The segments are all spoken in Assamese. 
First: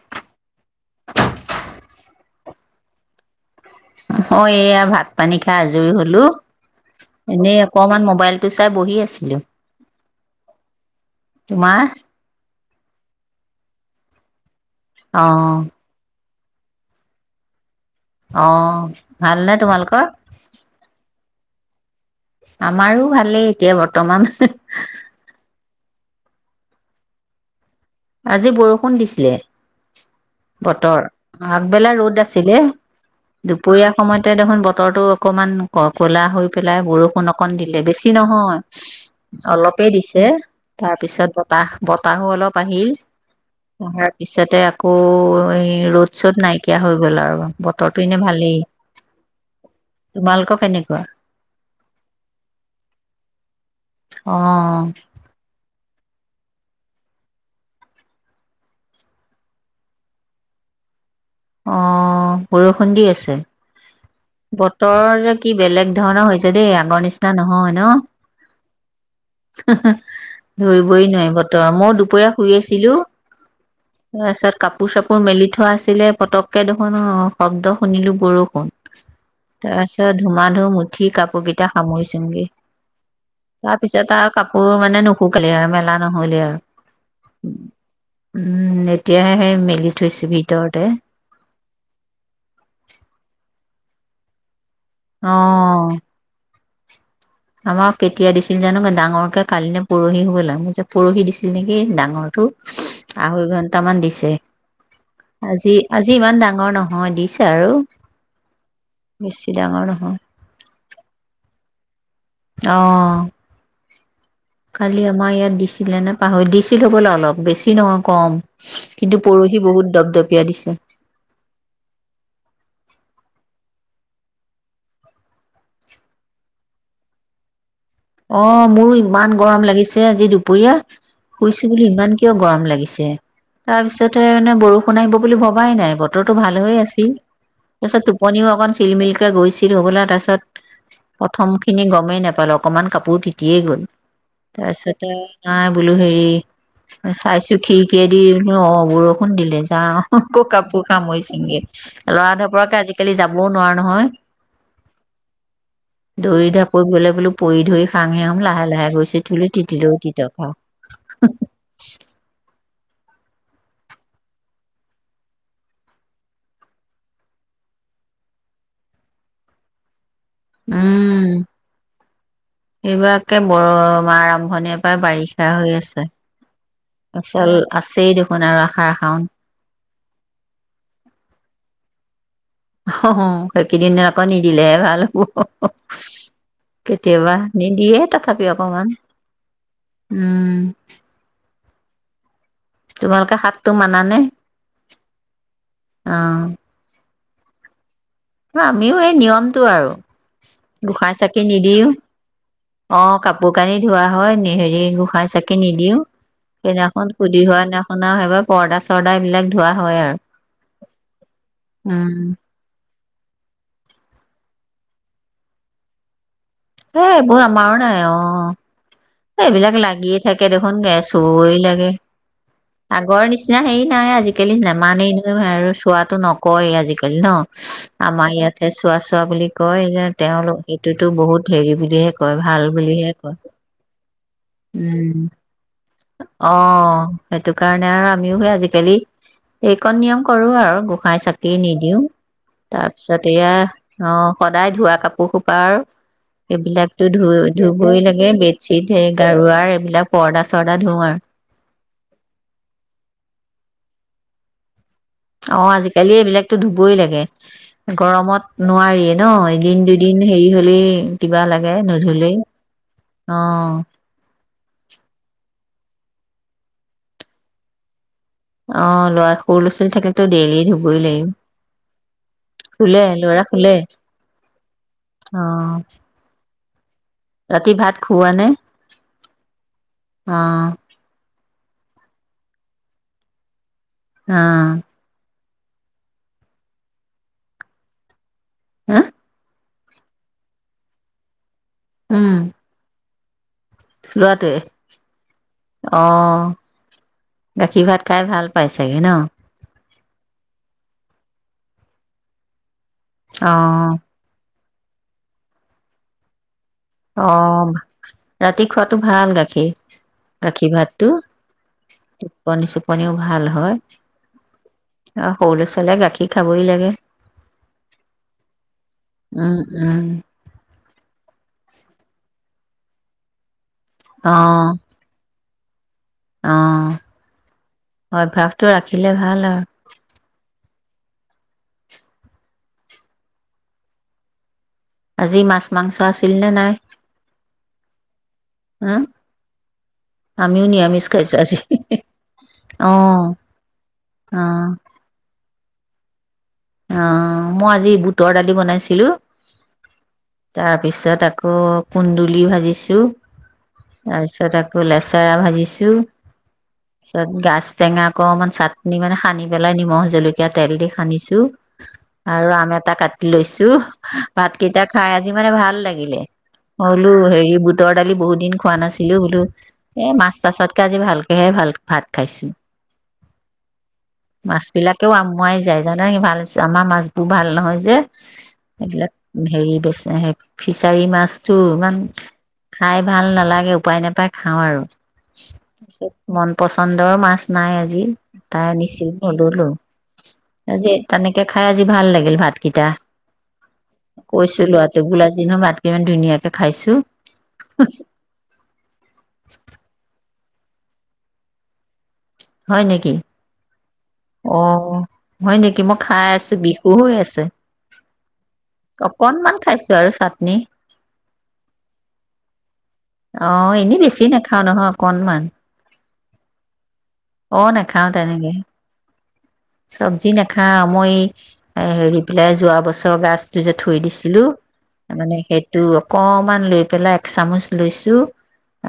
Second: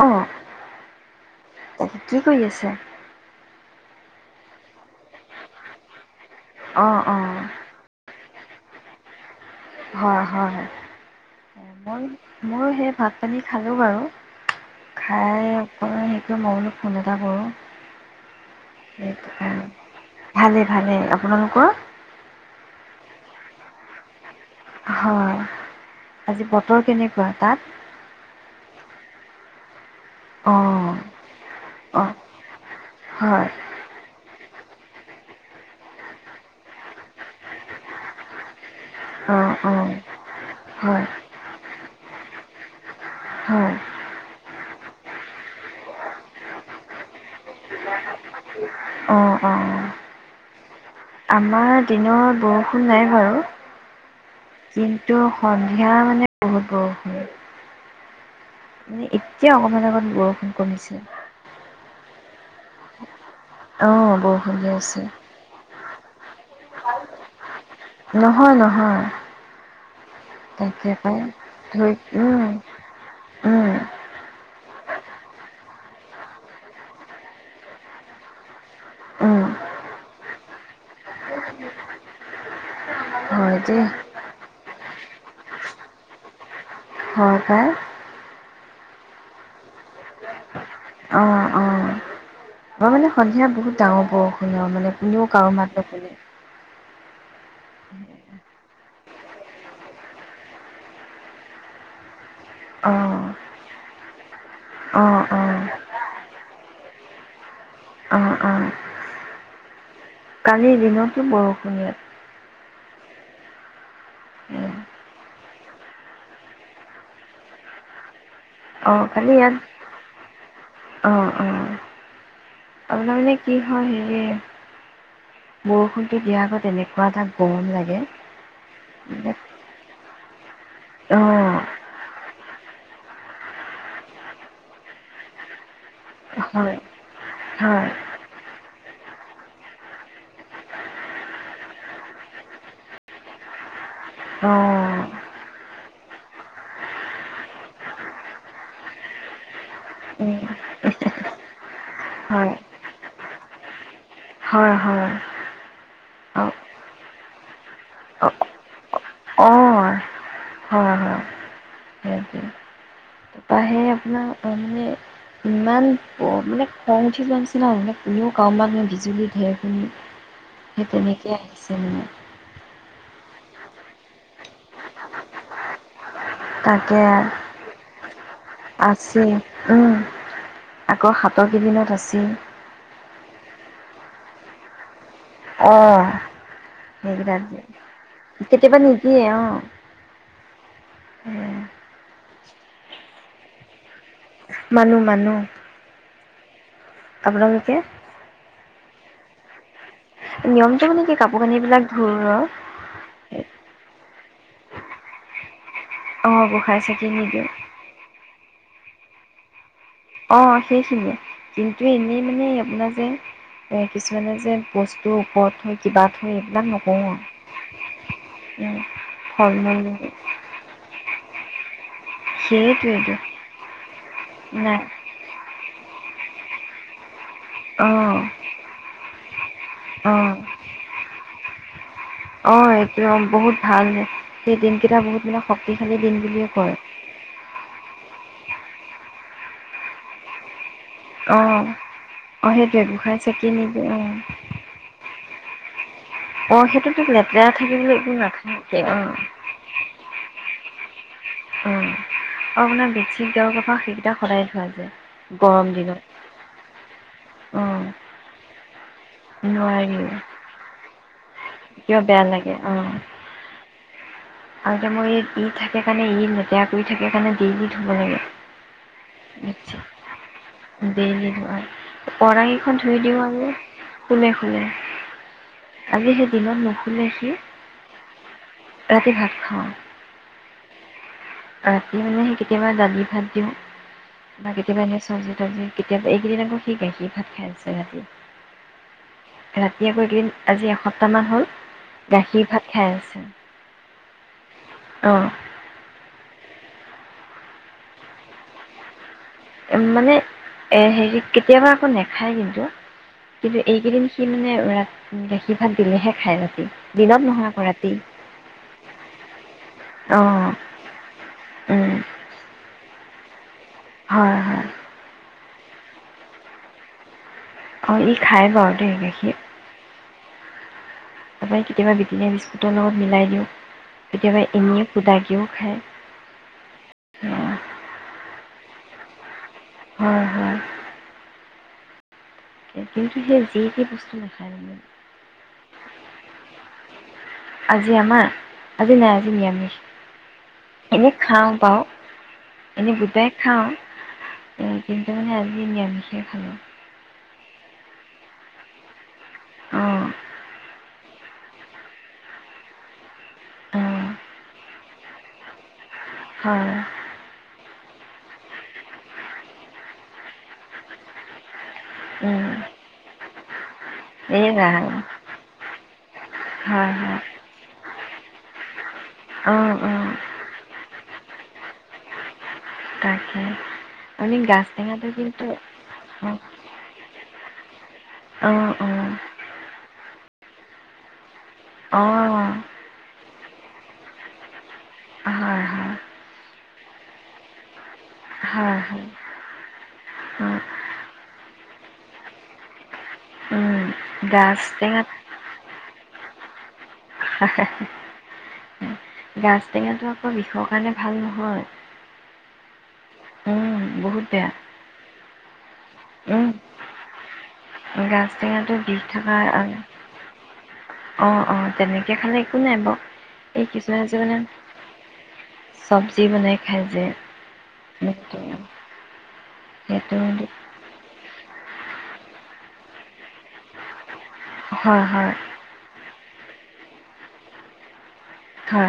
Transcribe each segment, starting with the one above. অঁ। তাকে কি কৰি আছে, মই এয়া ভাত পানী খাই আজৰি হলো। অঁ অঁ এনেই অকমান মোবাইল, টিভি চাই বহি আছিলো। হয় হয় তোমাৰ মোৰ, ময়ো সেই ভাত পানী খালো বাৰু, অ খাই অক, কি মই বোলো ফোন এটা কৰোঁ। অঁহ ভালনে তোমালোকৰ? তোমালোকৰ? আমাৰো ভালেই এতিয়া বৰ্তমান। হয় আজি বতৰ কেনেকুৱা তাত আজি বৰষুণ দিছিলে? অঁ বতৰ আগবেলা অঁ ৰ'দ আছিলে হয় দুপৰীয়া সময়তে দেখোন বতৰ। বতৰটো অকমান ক'লা হৈ পেলাই বৰষুণ অকণ দিলে বেছি নহয়? অঁ অঁ অলপেই দিছে তাৰ হয় পিছত বতাহ। বতাহো অলপ। বাঢ়ি হয় আহাৰ পিছতে আকৌ ৰ'দ চ'দ নাইকিয়া হৈ গল আৰু বতৰো এনে ভালেই অঁ অঁ। তোমালোকৰ কেনেকুৱা? আমাৰ দিনৰ বৰষুণ নাই বাৰু অ', কিন্তু স। সয়া মানে বহুত বৰষুণ? মানে এতিয়া অকমান আগত বৰষুণ কমিছিল? অ্ বৰষুণ দি আছে? অ', বৰষুণ দি আছে। বতৰ যে কি বেলেগ? ধৰণৰ হৈছে দেই আগৰ নিচিনা নহয়? নহয় নহয় তাকে ধৰিবই পাই নোৱাৰি বতৰ মই ধুই দুপৰীয়া উম, শুই আছিলো উম, তাৰপিছত? কাপোৰ চাপোৰ মেলি থোৱা আছিলে? পতককে দেখোন শব্দ শুনিলো বৰষুণ উম, তাৰপিছত ধুমা ধুম মুঠি কাপোৰ কেইটা সামৰি চুইংগে। হয় দেই তাৰপিছত অঁ কাপৰ। মানে নুশুকালে আৰু মেলা নহলে আৰু হয় পাই উম এতিয়ে সেই মেলি থৈছো ভিতৰতে। অ', অ'। মই মানে সন্ধিয়া বহুত ডাঙৰ বৰষুণ মানে। কোনেও কাৰো অ'। মাত নুশুনে? আমাক কেতিয়া দিছিল জানো ডাঙৰকে কালি নে পৰহি হব লাগে পৰহি দিছিল নেকি ডাঙৰটো অ', আঢ়ৈ ঘন্টামান দিছে অ', অ', আজি আজি ইমান ডাঙৰ নহয় দিছে আৰু বেছি ডাঙৰ নহয়? কালিৰ দিনতো বৰষুণ। অঁ কালি আমাৰ ইয়াত দিছিলে নে পাহৰি দিছিলো বোলে অলপ বেছি নহয় কম। অ', কিন্তু কালি ইয়াত পৰহি বহুত দপদপিয়া দিছে? অ', অ', আপোনাৰ মানে কি হয় হেৰি বৰষুণতটো দিয়াৰ আগত এনেকুৱা এটা গৰম লাগে। অঁ মোৰো মানে ইমান গৰম লাগিছে? আজি। কি অ', শুইছো বুলি ইমান? কিয় গৰম লাগিছে তাৰপিছতহে মানে বৰষুণ আহিব বুলি ভবাই নাই বতৰটো ভাল হৈ হয়, আছিল হয়, তাৰপিছত টোপনিও অকণ চিলমিলকে গৈছিল হবলা তাৰপিছত প্ৰথম খিনি গৰমেই নেপালো? অকমান কাপোৰ তিতিয়ে গল অ'। তাৰপিছতে নাই বোলো হেৰি চাইছো খিৰিকেদি বলো অঁ বৰষুণ দিলে যা অঁ উম, আকৌ কাপোৰ খামৰি চিঙগে লৰা হয়, ধৰ পৰাকে আজিকালি যাবও নোৱাৰা নহয়? হয় হয় দৌৰি অ', ঢাপৈ গ'লে বোলো? পৰি ধৰি অ', খাম লাহে লাহে গৈছে থুলি তিতি অ', লৈও তিত হয়, হয়, আৰু। সেইটোৱে, তাৰপৰা সেই আপোনাৰ মানে ইমান প- মানে খং উঠি যোৱা নিছিনা কোনেও কা মাত মানুহে বিজুলী ধেৰেকনি। সেই উম তেনেকেই আহিছে মই। এইবাৰকে বৰ মা আৰম্ভণিৰ পাই বাৰিষা হৈ আছে। তাকে আচল আছেই দেখোন আৰু আহাৰ শাওন। আছেই, উম, আকৌ সাত কেইদিনত আছেই। অ হ হ সেইকেইদিন আকৌ নিদিলেহে ভাল। হ হ হ অ', কেতিয়াবা সেইকেইটা যে নিদিয়ে তথাপি কেতিয়াবা অকমান নিদিয়ে অ', উম। এ, তোমালোকে হাতটো মানানে। মানুহ মানুহ অ আপোনালোকে। আমিও এই নিয়মটো আৰু নিয়মটো মানে গোসাঁই কি চাকি কাপোৰ কানি বিলাক ধৰৰ। কাপোৰকানী ধোৱা হয় নেহেৰি গোঁসাই চাকি নিদিওঁ। অ', গোঁসাই চাকি সেইদিনাখন সুধি নিদিওঁ হোৱা দিনাখন আৰু এবাৰ। পৰ্দা চৰ্দা এইবিলাক ধোৱা। হয় আৰু অ সেইখিনিয়ে কিন্তু এনেই উম মানে আপোনাৰ যে।। এ কিছুমানে যে বস্তুৰ ওপৰত থৈ কিবা। থৈ এইবিলাক নকৰোঁ আৰু। এবোৰ আমাৰ নাই অ। উম, ফল এইবিলাক মূল লাগিয়ে থাকে দেখোন কে। চুবই লাগে। সেইটোৱেইটো আগৰ নিচিনা হেৰি নাই আজিকালি নাই নেমানেই নহয় হয় আৰু। চোৱাতো নকয়েই আজিকালি ন। অ' আমাৰ ইয়াতে চোৱা। চোৱা বুলি। কয় যে অ' তেওঁলোক।। সেইটো বহুত হেৰি বুলিহে। কয় অ ভাল বুলিহে একদম কয় বহুত ভাল হয়। সেই দিনকেইটা উম বহুত মানে শক্তিশালী। দিন বুলিয়ে অ কয় সেইটো। সেইকাৰণে আৰু আমিও সেই আজিকালি এইকণ নিয়ম কৰোঁ আৰু। গোসাই চাকি অ' নিদিওঁ। অ' সেইটোৱে তাৰ গোঁসাই পিছত চাকি এয়া নিদি অ সদায় ধোৱা কাপোৰ সোপাৰ অ' সেইটোতো সেইবিলাকতো ধুই লেতেৰা থাকিবলৈ ধুবই একো লাগে নাথাকে বেডশ্বিট হে অ' গাৰুৱাৰ এইবিলাক পৰদা। পৰদা ধোঁৱও আৰু। আৰু আপোনাৰ বেতচিট গাৰুকভাৰ সেইকেইটা সদায় ধোৱা যায়। অ গৰম দিনত আজিকালি এইবিলাকতো ধুবই লাগে। অ' গৰমত নোৱাৰি। ন এদিন নোৱাৰিও দুদিন হেৰি হলেই।। কিবা লাগে কিয় বেয়া নুধুলেই। লাগে অ অ', আৰু এটা মোৰ ই ই থাকে সেকাৰণে ই লেতেৰা কৰি থাকে কাৰণে দিনটো ধুব লাগে। অ ল'ৰা সৰু ল'ৰা ছোৱালী থাকিলেতো ডেইলি। ধুবই লাগিব। পৰা কেইখন ধুই শুলে দিও ল'ৰা আৰু শুলে? খুলে খুলে অ', আজি সেই দিনত কি ৰাতি ৰাতি ভাত খুওৱা নে? ৰাতি ভাত খাও। অ ৰাতি মানে সেই কেতিয়াবা দালি ভাত দিওঁ। বা অ', কেতিয়াবা এনে চবজি। কেতিয়াবা এইকেইদিন আকৌ সি গে সি ভাত খাই আছে ৰাতি। হা? ৰাতি আকৌ এইকেইদিন আজি এসপ্তাহমান হ'ল গাখীৰ ভাত খাই আছে। লোৱাটোৱে? অ অ গাখীৰ ভাত খাই ভাল পাই চাগে ন। উ মানে এ হেৰি কেতিয়াবা আকৌ নাখায় কিন্তু। কিন্তু অ', এইকেইদিন সি মানে ৰা গাখীৰ ভাত দিলেহে খাই ৰাতি। দিনত অ নহয় আকৌ ৰাতি ৰাতি খোৱাতটো ভাল গাখীৰ অঁ গাখীৰ ভাতটো উম টোপনি চুপ পনিও ভাল হয়। হয় হয় আৰু সৰু ল'ৰা ছোৱালীয়ে গাখীৰ খাবই লাগে। অ ই খাই বাৰু দেই গাখি। উম, উম, তাৰপৰা কেতিয়াবা বৃতেনিয়াৰ বিস্কুটৰ লগত মিলাই দিওঁ। কেতিয়াবা অ', এনেে সোদাকেও খায়। অ অঁ, অভ্যাস টো ৰাখিলে ভাল আৰু। হয় হয় কিন্তু সি যে যি কি বস্তু নাখায় আৰু। আজি মাছ মাংস আছিল নে নাই আজি আমাৰ হ আজি নাই আজি নিৰামিষ আমিও নিৰামিষ এনেই খাইছো খাওঁ আজি বাৰু অহ এনেই গোটাই অহ কিন্তু মানে ই আজি নিৰামিষ এ খালোঁ। অ মই আজি বুটৰ দালি বনাইছিলো। অঁ তাৰ তাৰপিছত আকৌ কুন্দুলি ভাজিছোঁ অঁ তাৰপিছত আকৌ লেচেৰা ভাজিছোঁ। হয় চদ গাছ টেঙা অকমান চাটনি মানে সানি পেলাই নিমখ জলকীয়া তেল দি সানিছো। আৰু আম এটা কাট লৈছোঁ। এই ভাত কেইটা খাই আজি মানে ভাল লাগিলে, হয় হলো হয় হেৰি বুটৰ। দালি বহু দিন খোৱা নাছিল ছিলো বোলো অঁ অঁ এ মাছ তাছতকে আজি ভাল সেয়হে ভাল ভাত খাইছো। তাকে মাছ গাছটেঙাটো বিলাকেও কিন্তু আমুৱাই যায় জানা ভাল আমাৰ মাছবোৰ ভাল নহয় যে অঁ অঁ অঁ এইবিলাক হেৰি বেছি। ফিছাৰী মাছ। তো ইমান অঁ হয় খাই ভাল নালাগে উপায় নাপায় খাওঁ আৰু হয় তাৰপিছত মন পচন্দৰ মাছ নাই আজি তাই হয় নিছিল নললো। হয় আজি তেনেকে খাই আজি ভাল লাগিল ভাতকেইটা। অঁ গাজ কৈছো লৰাটো টেঙাত বোলা আজি নু ভাত ইমান ধুনীয়াকৈ খাইছোঁ। হা হা গাাজটেঙাটো আকৌ বিষৰ কাৰণে ভাল নহয়। হয় নেকি? উম, বহুত বেয়া অ হয় নেকি মই খাই আছো বিষু হৈ আছে। ত গাাজ টেঙাটো বিষ থকা আৰু চাটনি অ অ তেনেকে খালে একো নাই বাৰ। অ এনেই বেছি নাখাও নহয়, অকনমান চব্জি বনাই খাই যে অ নাখাও সেইটো তেনেকে। সেইটো, চবযি নেখাও মই এই এ হেৰি পেলাই যোৱা বছৰ গছটো যে থৈ দিছো। দিছিলো হয় হয় মানে সেইটো। কণমান লৈ পেলাই এক চামুচ লৈছোঁ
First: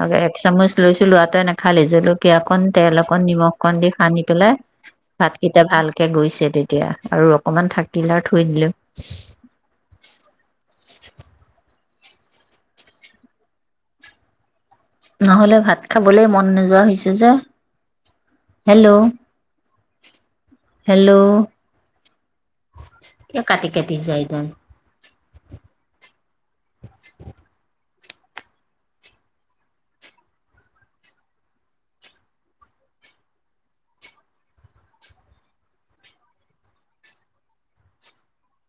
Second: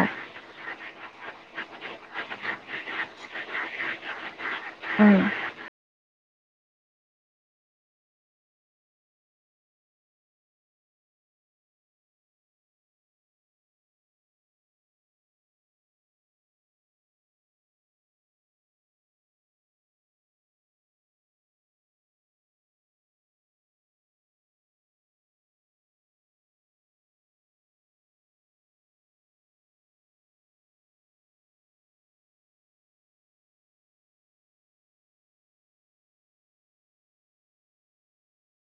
অ এক সমুচ। লৈছো লোৱাটোৱে নাখালেই, জলকীয়া অকণ তেল অকণ নিমখ কণ দি সানি পেলাই উম। ভাত এতিয়া ভালকে গৈছে তেতিয়া আৰু অকমান থাকিলে থৈ দিলো। নহ'লে ভাত খাবলে মন নোযোৱা হৈছে যে। হেল্ল' হেল্ল' এ কাটি কাটি যায় যেন। [inaudible]